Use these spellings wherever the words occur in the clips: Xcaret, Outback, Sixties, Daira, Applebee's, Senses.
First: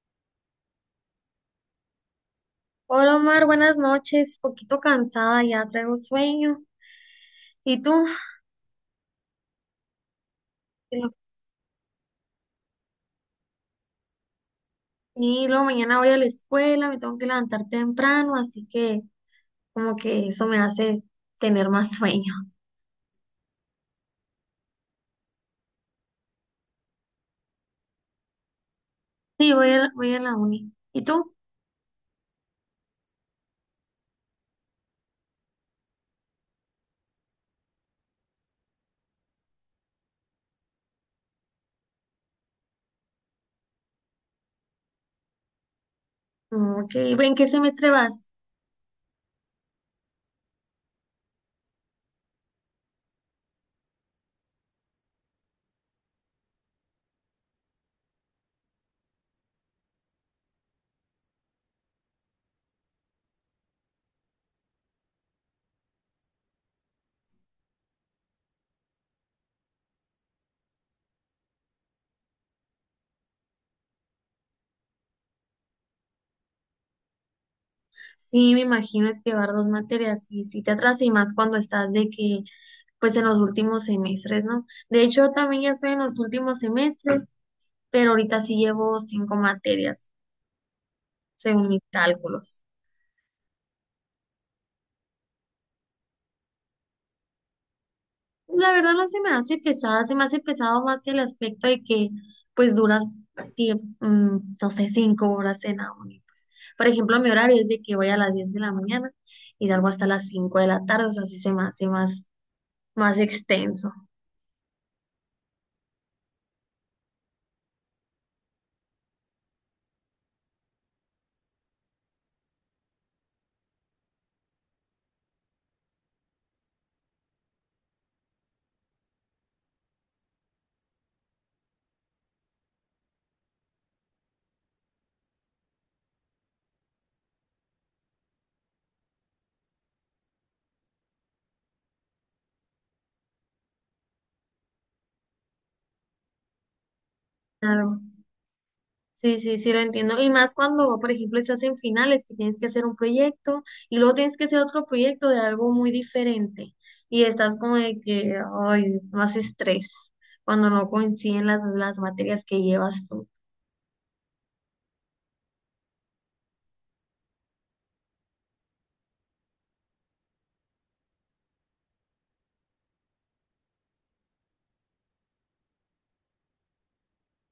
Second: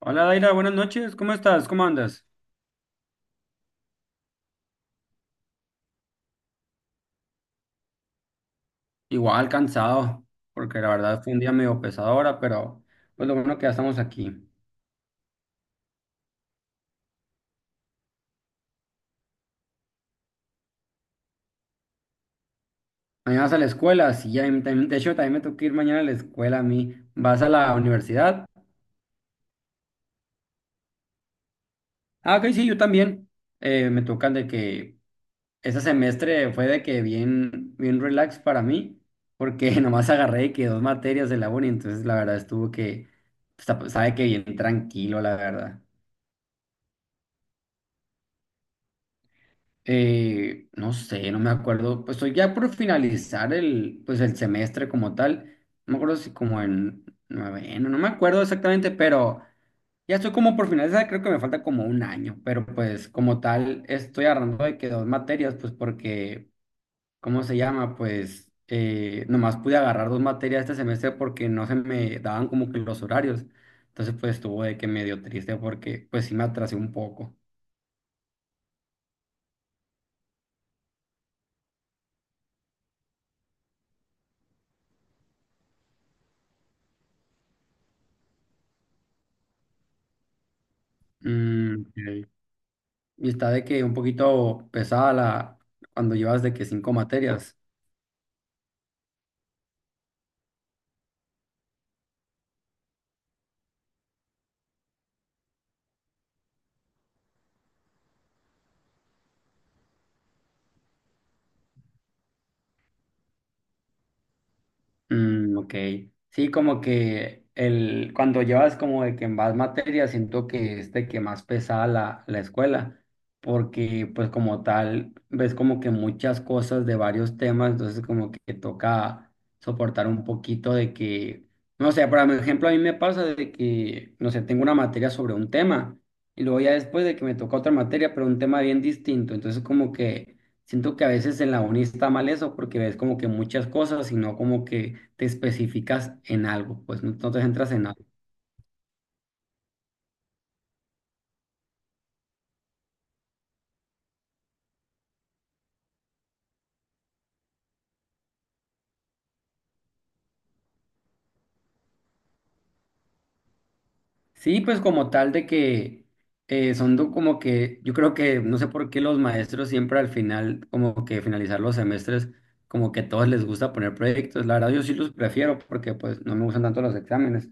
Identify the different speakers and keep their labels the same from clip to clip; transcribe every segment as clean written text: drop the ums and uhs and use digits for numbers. Speaker 1: Hola Daira, buenas noches, ¿cómo estás? ¿Cómo andas?
Speaker 2: Hola Omar, buenas noches. Poquito cansada, ya traigo sueño. ¿Y tú?
Speaker 1: Igual cansado, porque la
Speaker 2: Y lo-
Speaker 1: verdad fue un día medio pesado ahora, pero pues lo bueno que ya estamos aquí.
Speaker 2: y luego mañana voy a la escuela, me tengo que levantar temprano, así que como que eso me hace tener más sueño.
Speaker 1: Mañana vas a la escuela, sí, ya, de hecho también me toca ir mañana a la escuela a mí. ¿Vas a la universidad?
Speaker 2: Sí, voy a la uni. ¿Y tú?
Speaker 1: Ah, ok, sí, yo también. Me tocan de que ese semestre fue de que bien, bien relax para mí, porque nomás agarré de que dos materias de la uni, entonces la verdad estuvo que, sabe que bien tranquilo, la verdad.
Speaker 2: Mm, ok, ¿en qué semestre vas?
Speaker 1: No sé, no me acuerdo. Pues estoy ya por finalizar el, pues el semestre como tal. No me acuerdo si como en noveno, no me acuerdo exactamente, pero ya estoy como por finalizar. Creo que me falta como un año, pero pues como tal estoy agarrando de que dos materias, pues porque, ¿cómo se llama? Pues nomás pude agarrar dos materias este semestre porque no se me daban como que los horarios. Entonces pues estuvo de que medio triste porque pues sí me atrasé un poco.
Speaker 2: Sí, me imagino es que llevar dos materias y si te atrasas y más cuando estás de que, pues en los últimos semestres, ¿no? De hecho, también ya estoy en los últimos semestres, pero ahorita sí llevo cinco materias. Según mis
Speaker 1: Mm, ok.
Speaker 2: cálculos.
Speaker 1: Y está de que un poquito pesada la, cuando llevas de que cinco materias.
Speaker 2: La verdad no se me hace pesada, se me hace pesado más el aspecto de que pues duras, no sé, 5 horas en la uni, pues. Por ejemplo, mi horario es de que voy a las 10 de la mañana y salgo hasta las 5 de la tarde, o sea, sí se me hace más, más extenso.
Speaker 1: Mm, ok. Sí, como que el, cuando llevas como de que más materias, siento que es de que más pesada la, la escuela, porque pues como tal, ves como que muchas cosas de varios temas, entonces como que toca soportar un poquito de que, no sé, por ejemplo, a mí me pasa de que, no sé, tengo una materia sobre un tema. Y luego ya después de que me toca otra materia, pero un tema bien distinto. Entonces como que siento que a veces en la uni está mal eso porque ves como que muchas cosas y no como que te especificas en algo, pues no, no te centras en
Speaker 2: Claro.
Speaker 1: algo.
Speaker 2: Sí, sí, sí, lo entiendo. Y más cuando, por ejemplo, estás en finales, que tienes que hacer un proyecto y luego tienes que hacer otro proyecto de algo muy diferente. Y estás como de que, ay, más estrés cuando no coinciden las materias que llevas tú.
Speaker 1: Sí, pues como tal de que como que yo creo que no sé por qué los maestros siempre al final, como que finalizar los semestres, como que a todos les gusta poner proyectos. La verdad yo sí los prefiero porque pues no me gustan tanto los exámenes.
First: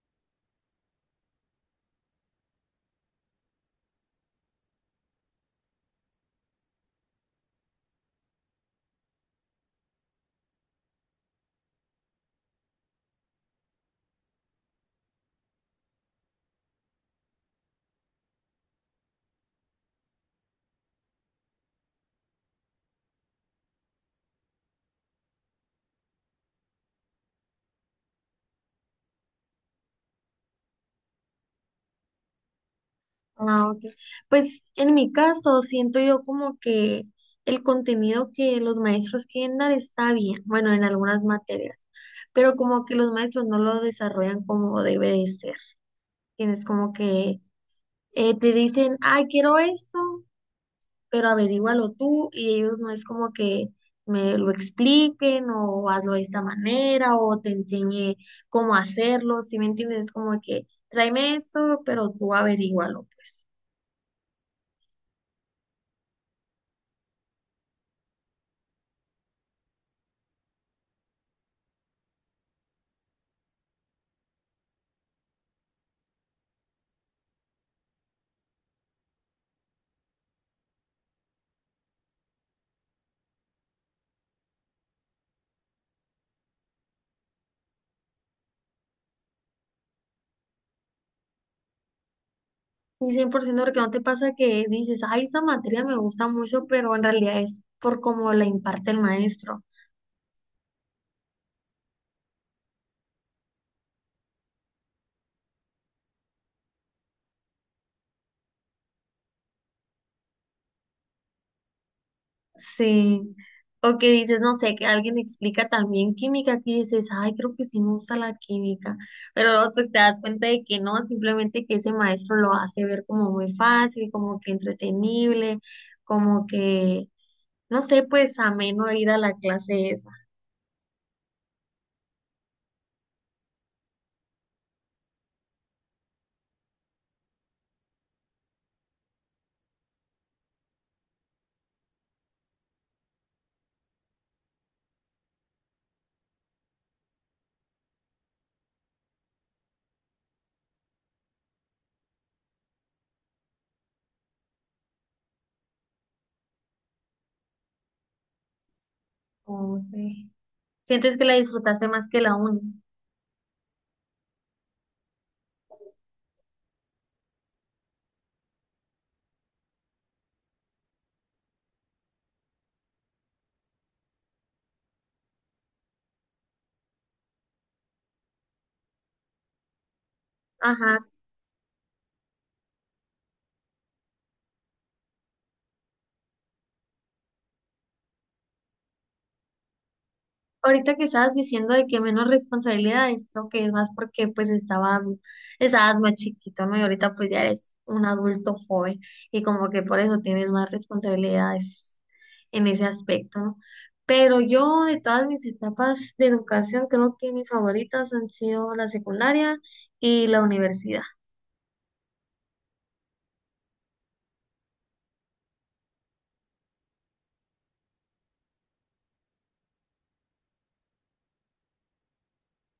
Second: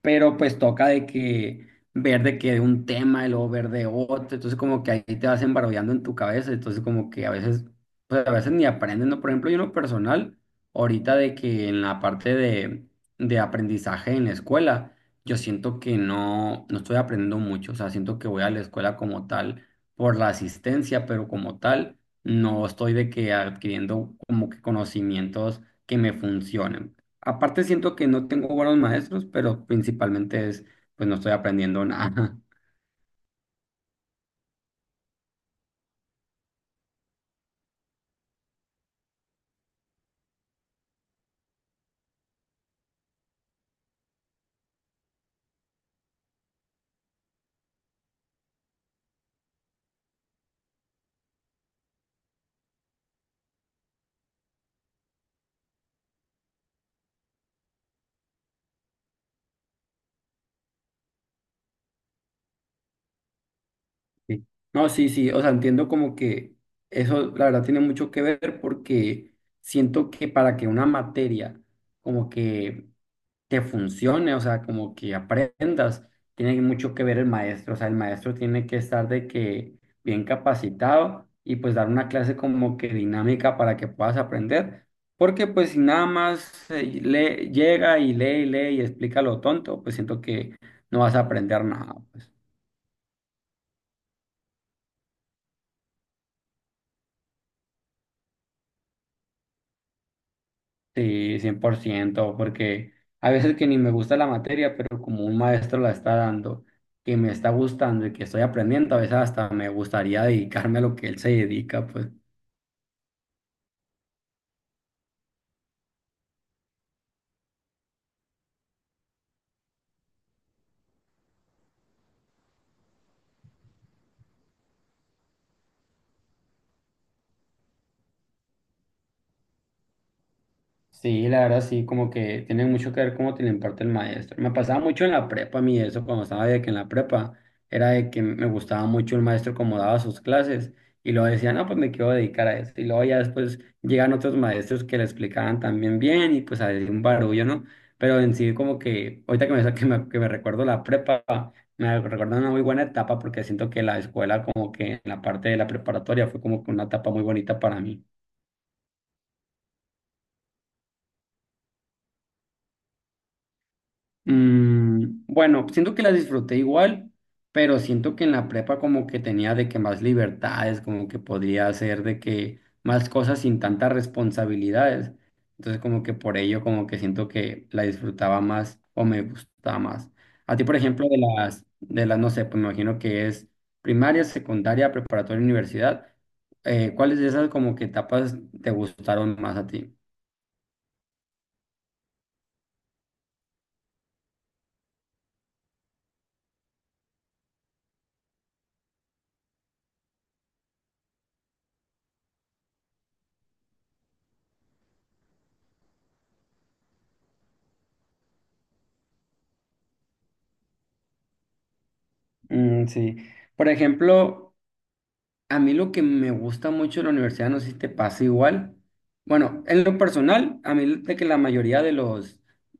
Speaker 1: Pero pues toca de que ver de que de un tema y luego ver de otro, entonces como que ahí te vas embarullando en tu cabeza, entonces como que a veces, pues a veces ni aprendes, ¿no? Por ejemplo, yo en lo personal, ahorita de que en la parte de aprendizaje en la escuela, yo siento que no, no estoy aprendiendo mucho, o sea, siento que voy a la escuela como tal por la asistencia, pero como tal, no estoy de que adquiriendo como que conocimientos que me funcionen. Aparte siento que no tengo buenos maestros, pero principalmente es, pues no estoy aprendiendo nada.
Speaker 2: Ah, ok. Pues en mi caso, siento yo como que el contenido que los maestros quieren dar está bien, bueno, en algunas materias, pero como que los maestros no lo desarrollan como debe de ser. Tienes como que te dicen, ay, quiero esto, pero averígualo tú y ellos no es como que me lo expliquen o hazlo de esta manera o te enseñe cómo hacerlo, ¿si me entiendes? Es como que tráeme esto, pero tú averígualo, pues.
Speaker 1: Sí. No, sí, sí, o sea, entiendo como que eso la verdad tiene mucho que ver porque siento que para que una materia como que funcione, o sea, como que aprendas. Tiene mucho que ver el maestro, o sea, el maestro tiene que estar de que bien capacitado y pues dar una clase como que dinámica para que puedas aprender, porque pues si nada más le llega y lee y lee y explica lo tonto, pues siento que no vas a aprender nada, pues.
Speaker 2: Y 100% porque no te pasa que dices, ay, esta materia me gusta mucho, pero en realidad es por cómo la imparte el maestro.
Speaker 1: Sí, 100%. Porque a veces que ni me gusta la materia, pero como un maestro la está dando, que me está gustando y que estoy aprendiendo, a veces hasta me gustaría dedicarme a lo que él se dedica, pues.
Speaker 2: Sí. O que dices, no sé, que alguien explica también química, que dices, ay, creo que sí me gusta la química, pero luego pues te das cuenta de que no, simplemente que ese maestro lo hace ver como muy fácil, como que entretenible, como que, no sé, pues ameno ir a la clase esa.
Speaker 1: Sí, la verdad sí, como que tiene mucho que ver cómo te lo imparte el maestro. Me pasaba mucho en la prepa a mí eso, cuando estaba de que en la prepa era de que me gustaba mucho el maestro como daba sus clases y luego decía, no, pues me quiero dedicar a esto. Y luego ya después llegan otros maestros que le explicaban también bien y pues había un barullo, ¿no? Pero en sí como que, ahorita que me, que me recuerdo la prepa, me recuerdo una muy buena etapa porque siento que la escuela como que en la parte de la preparatoria fue como que una etapa muy bonita para mí.
Speaker 2: Como que sientes que la disfrutaste más que la uni.
Speaker 1: Mm, bueno, siento que la disfruté igual, pero siento que en la prepa como que tenía de que más libertades, como que podría hacer de que más cosas sin tantas responsabilidades. Entonces como que por ello como que siento que la disfrutaba más o me gustaba más. A ti, por
Speaker 2: Ajá.
Speaker 1: ejemplo, de las, no sé, pues me imagino que es primaria, secundaria, preparatoria, universidad. ¿Cuáles de esas como que etapas te gustaron más a ti?
Speaker 2: Ahorita que estabas diciendo de que menos responsabilidades, creo que es más porque pues estaban, estabas más chiquito, ¿no? Y ahorita pues ya eres un adulto joven y como que por eso tienes más responsabilidades en ese aspecto, ¿no? Pero yo de todas mis etapas de educación creo que mis favoritas han sido la secundaria y la universidad.
Speaker 1: Mm, sí. Por ejemplo, a mí lo que me gusta mucho de la universidad, no sé si te pasa igual. Bueno, en lo personal, a mí de que la mayoría de los,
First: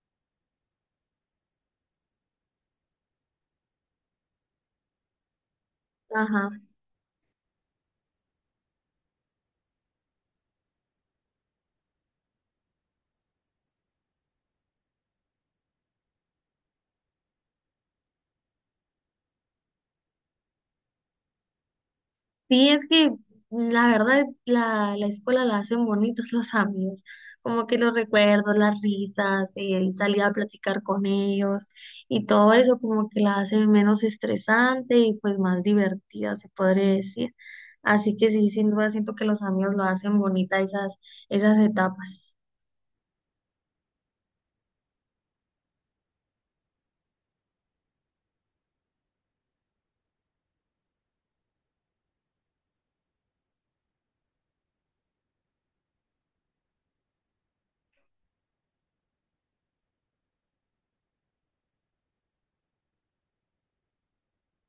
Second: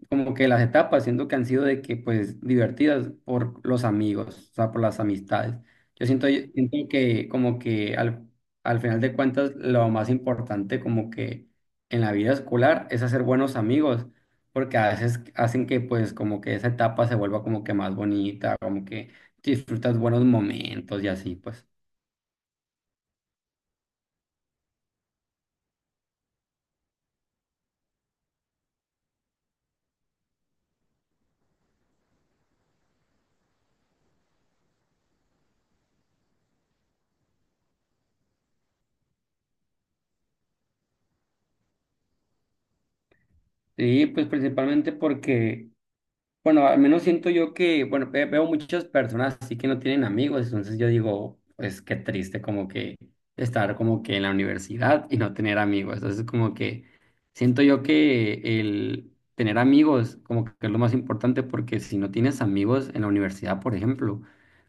Speaker 1: como que las etapas, siento que han sido de que, pues, divertidas por los amigos, o sea, por las amistades. Yo
Speaker 2: Ajá.
Speaker 1: siento que como que al, al final de cuentas, lo más importante como que en la vida escolar es hacer buenos amigos, porque a veces hacen que, pues, como que esa etapa se vuelva como que más bonita, como que disfrutas buenos momentos y así, pues.
Speaker 2: Sí, es que la verdad la, la escuela la hacen bonitos los amigos, como que los recuerdos, las risas, el salir a platicar con ellos y todo eso como que la hacen menos estresante y pues más divertida, se podría decir. Así que sí, sin duda siento que los amigos lo hacen bonita esas, esas etapas.
Speaker 1: Sí, pues principalmente porque, bueno, al menos siento yo que, bueno, veo muchas personas así que no tienen amigos, entonces yo digo, pues qué triste como que estar como que en la universidad y no tener amigos. Entonces como que siento yo que el tener amigos como que es lo más importante porque si no tienes amigos en la universidad, por ejemplo,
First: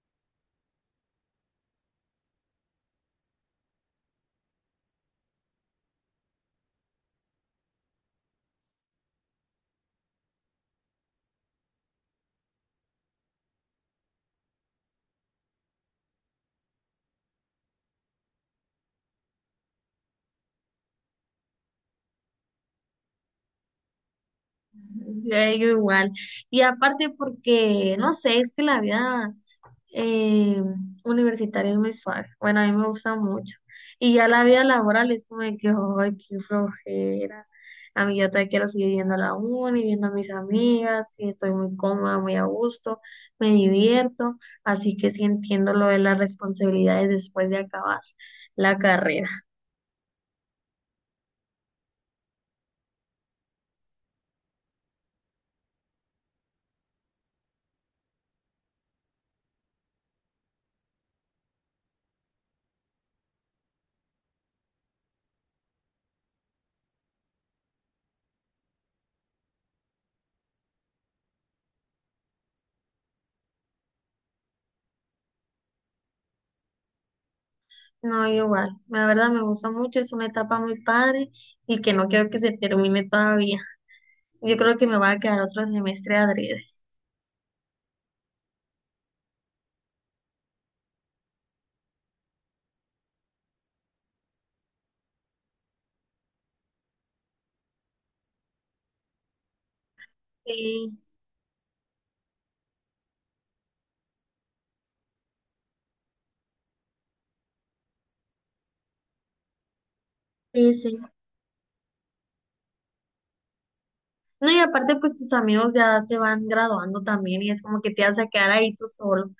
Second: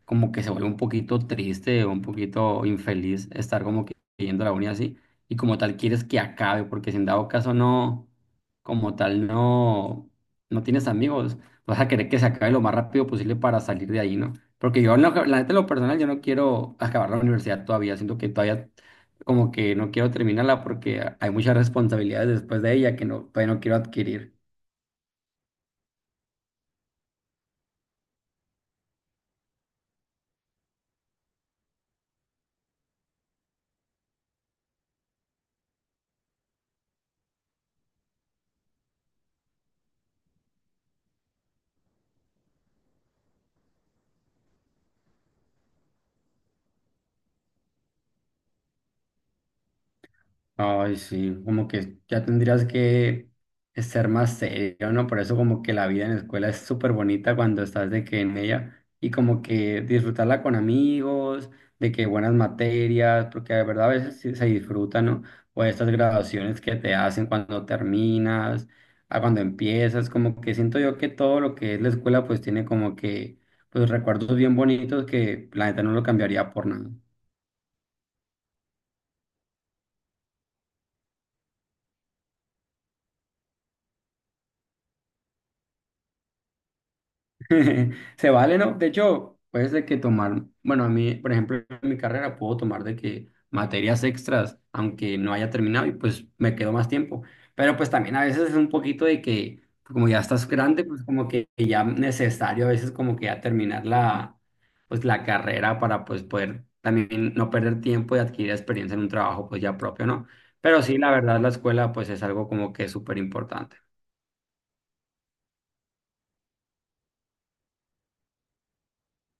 Speaker 1: como que se vuelve un poquito triste o un poquito infeliz estar como que yendo a la uni así y como tal quieres que acabe porque si en dado caso no, como tal no, no tienes amigos vas a querer que se acabe lo más rápido posible para salir de ahí, ¿no? Porque yo, en lo, la neta, en lo personal, yo no quiero acabar la universidad todavía, siento que todavía como que no quiero terminarla porque hay muchas responsabilidades después de ella que no, todavía no quiero adquirir.
Speaker 2: Yo digo igual. Y aparte porque, no sé, es que la vida eh, universitario mensual. Bueno, a mí me gusta mucho. Y ya la vida laboral es como de que, ay, qué flojera. A mí yo todavía quiero seguir viendo a la uni, viendo a mis amigas, y estoy muy cómoda, muy a gusto, me divierto, así que sí entiendo lo de las responsabilidades después de acabar la carrera.
Speaker 1: Ay, sí, como que ya tendrías que ser más serio, ¿no? Por eso como que la vida en la escuela es súper bonita cuando estás de que en ella y como que disfrutarla con amigos, de que buenas materias, porque de verdad a veces sí se disfruta, ¿no? O estas graduaciones que te hacen cuando terminas, a cuando empiezas, como que siento yo que todo lo que es la escuela pues tiene como que pues recuerdos bien bonitos que la neta no lo cambiaría por nada.
Speaker 2: No, igual, la verdad me gusta mucho, es una etapa muy padre y que no quiero que se termine todavía. Yo creo que me va a quedar otro semestre adrede.
Speaker 1: Se vale, ¿no? De hecho, puedes de que tomar, bueno, a mí, por ejemplo, en mi carrera puedo tomar de que materias extras, aunque no haya terminado y pues me quedo más tiempo. Pero pues también a veces es un poquito de que, como ya estás grande,
Speaker 2: Sí,
Speaker 1: pues como que ya necesario a veces como que ya terminar la, pues la carrera para pues poder también no perder tiempo y adquirir experiencia en un trabajo pues ya propio, ¿no?
Speaker 2: sí,
Speaker 1: Pero sí,
Speaker 2: sí.
Speaker 1: la verdad, la escuela pues es algo como que súper importante.
Speaker 2: No, y aparte, pues tus amigos ya se van graduando también y es como que te vas a quedar ahí tú solo.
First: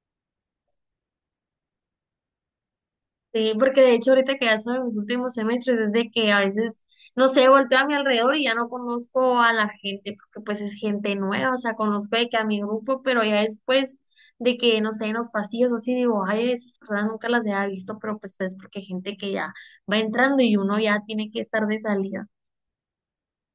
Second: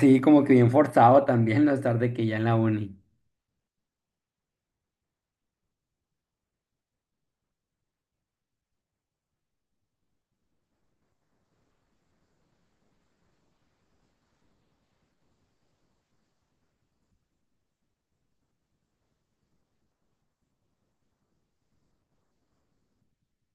Speaker 1: Sí, como que bien forzado también no estar de que ya en la uni.
Speaker 2: Sí, porque de hecho ahorita que ya soy en mis últimos semestres es de que a veces, no sé, volteo a mi alrededor y ya no conozco a la gente porque pues es gente nueva, o sea, conozco de que a mi grupo, pero ya después de que, no sé, en los pasillos o así digo, ay, esas personas nunca las había visto, pero pues es porque hay gente que ya va entrando y uno ya tiene que estar de salida.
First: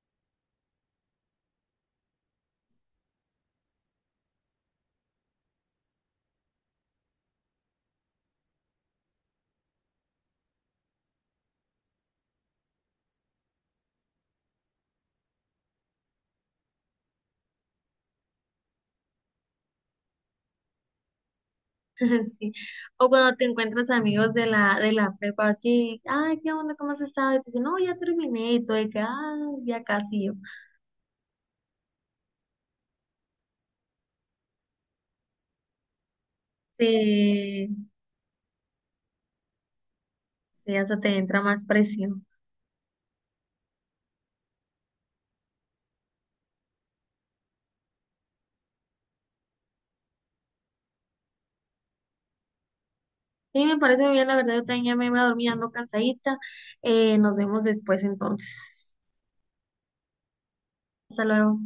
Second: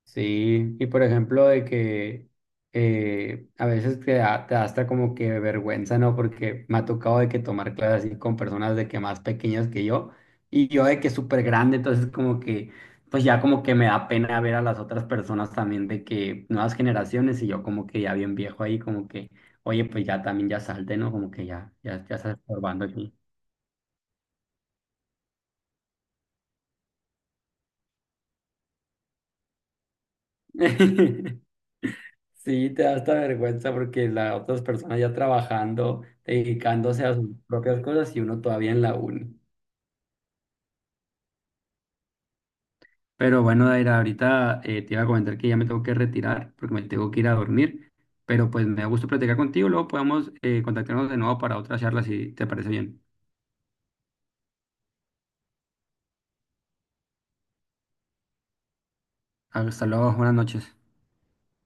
Speaker 1: Sí, y por ejemplo de que a veces te da hasta como que vergüenza, ¿no? Porque me ha tocado de que tomar clases así con personas de que más pequeñas que yo y yo de que súper grande, entonces como que pues ya como que me da pena ver a las otras personas también de que nuevas generaciones y yo como que ya bien viejo ahí como que, oye, pues ya también ya salte, ¿no? Como que ya, ya, ya estás
Speaker 2: Sí.
Speaker 1: estorbando
Speaker 2: O
Speaker 1: aquí.
Speaker 2: cuando te encuentras amigos de la prepa, así, ay, ¿qué onda? ¿Cómo has estado? Y te dicen, no, ya terminé, y tú de que, ah, ya casi yo.
Speaker 1: Sí, te da hasta vergüenza porque las otras personas ya trabajando, dedicándose a sus
Speaker 2: Sí,
Speaker 1: propias cosas y uno todavía en la uni.
Speaker 2: sí, hasta te entra más presión.
Speaker 1: Pero bueno, Daira, ahorita te iba a comentar que ya me tengo que retirar porque me tengo que ir a dormir. Pero pues me da gusto platicar contigo. Luego podemos contactarnos de nuevo para otra charla si te parece bien.
Speaker 2: Sí, me parece muy bien, la verdad, yo también ya me voy a dormir, ando cansadita. Nos vemos después entonces.
Speaker 1: Hasta luego, buenas noches.
Speaker 2: Hasta luego.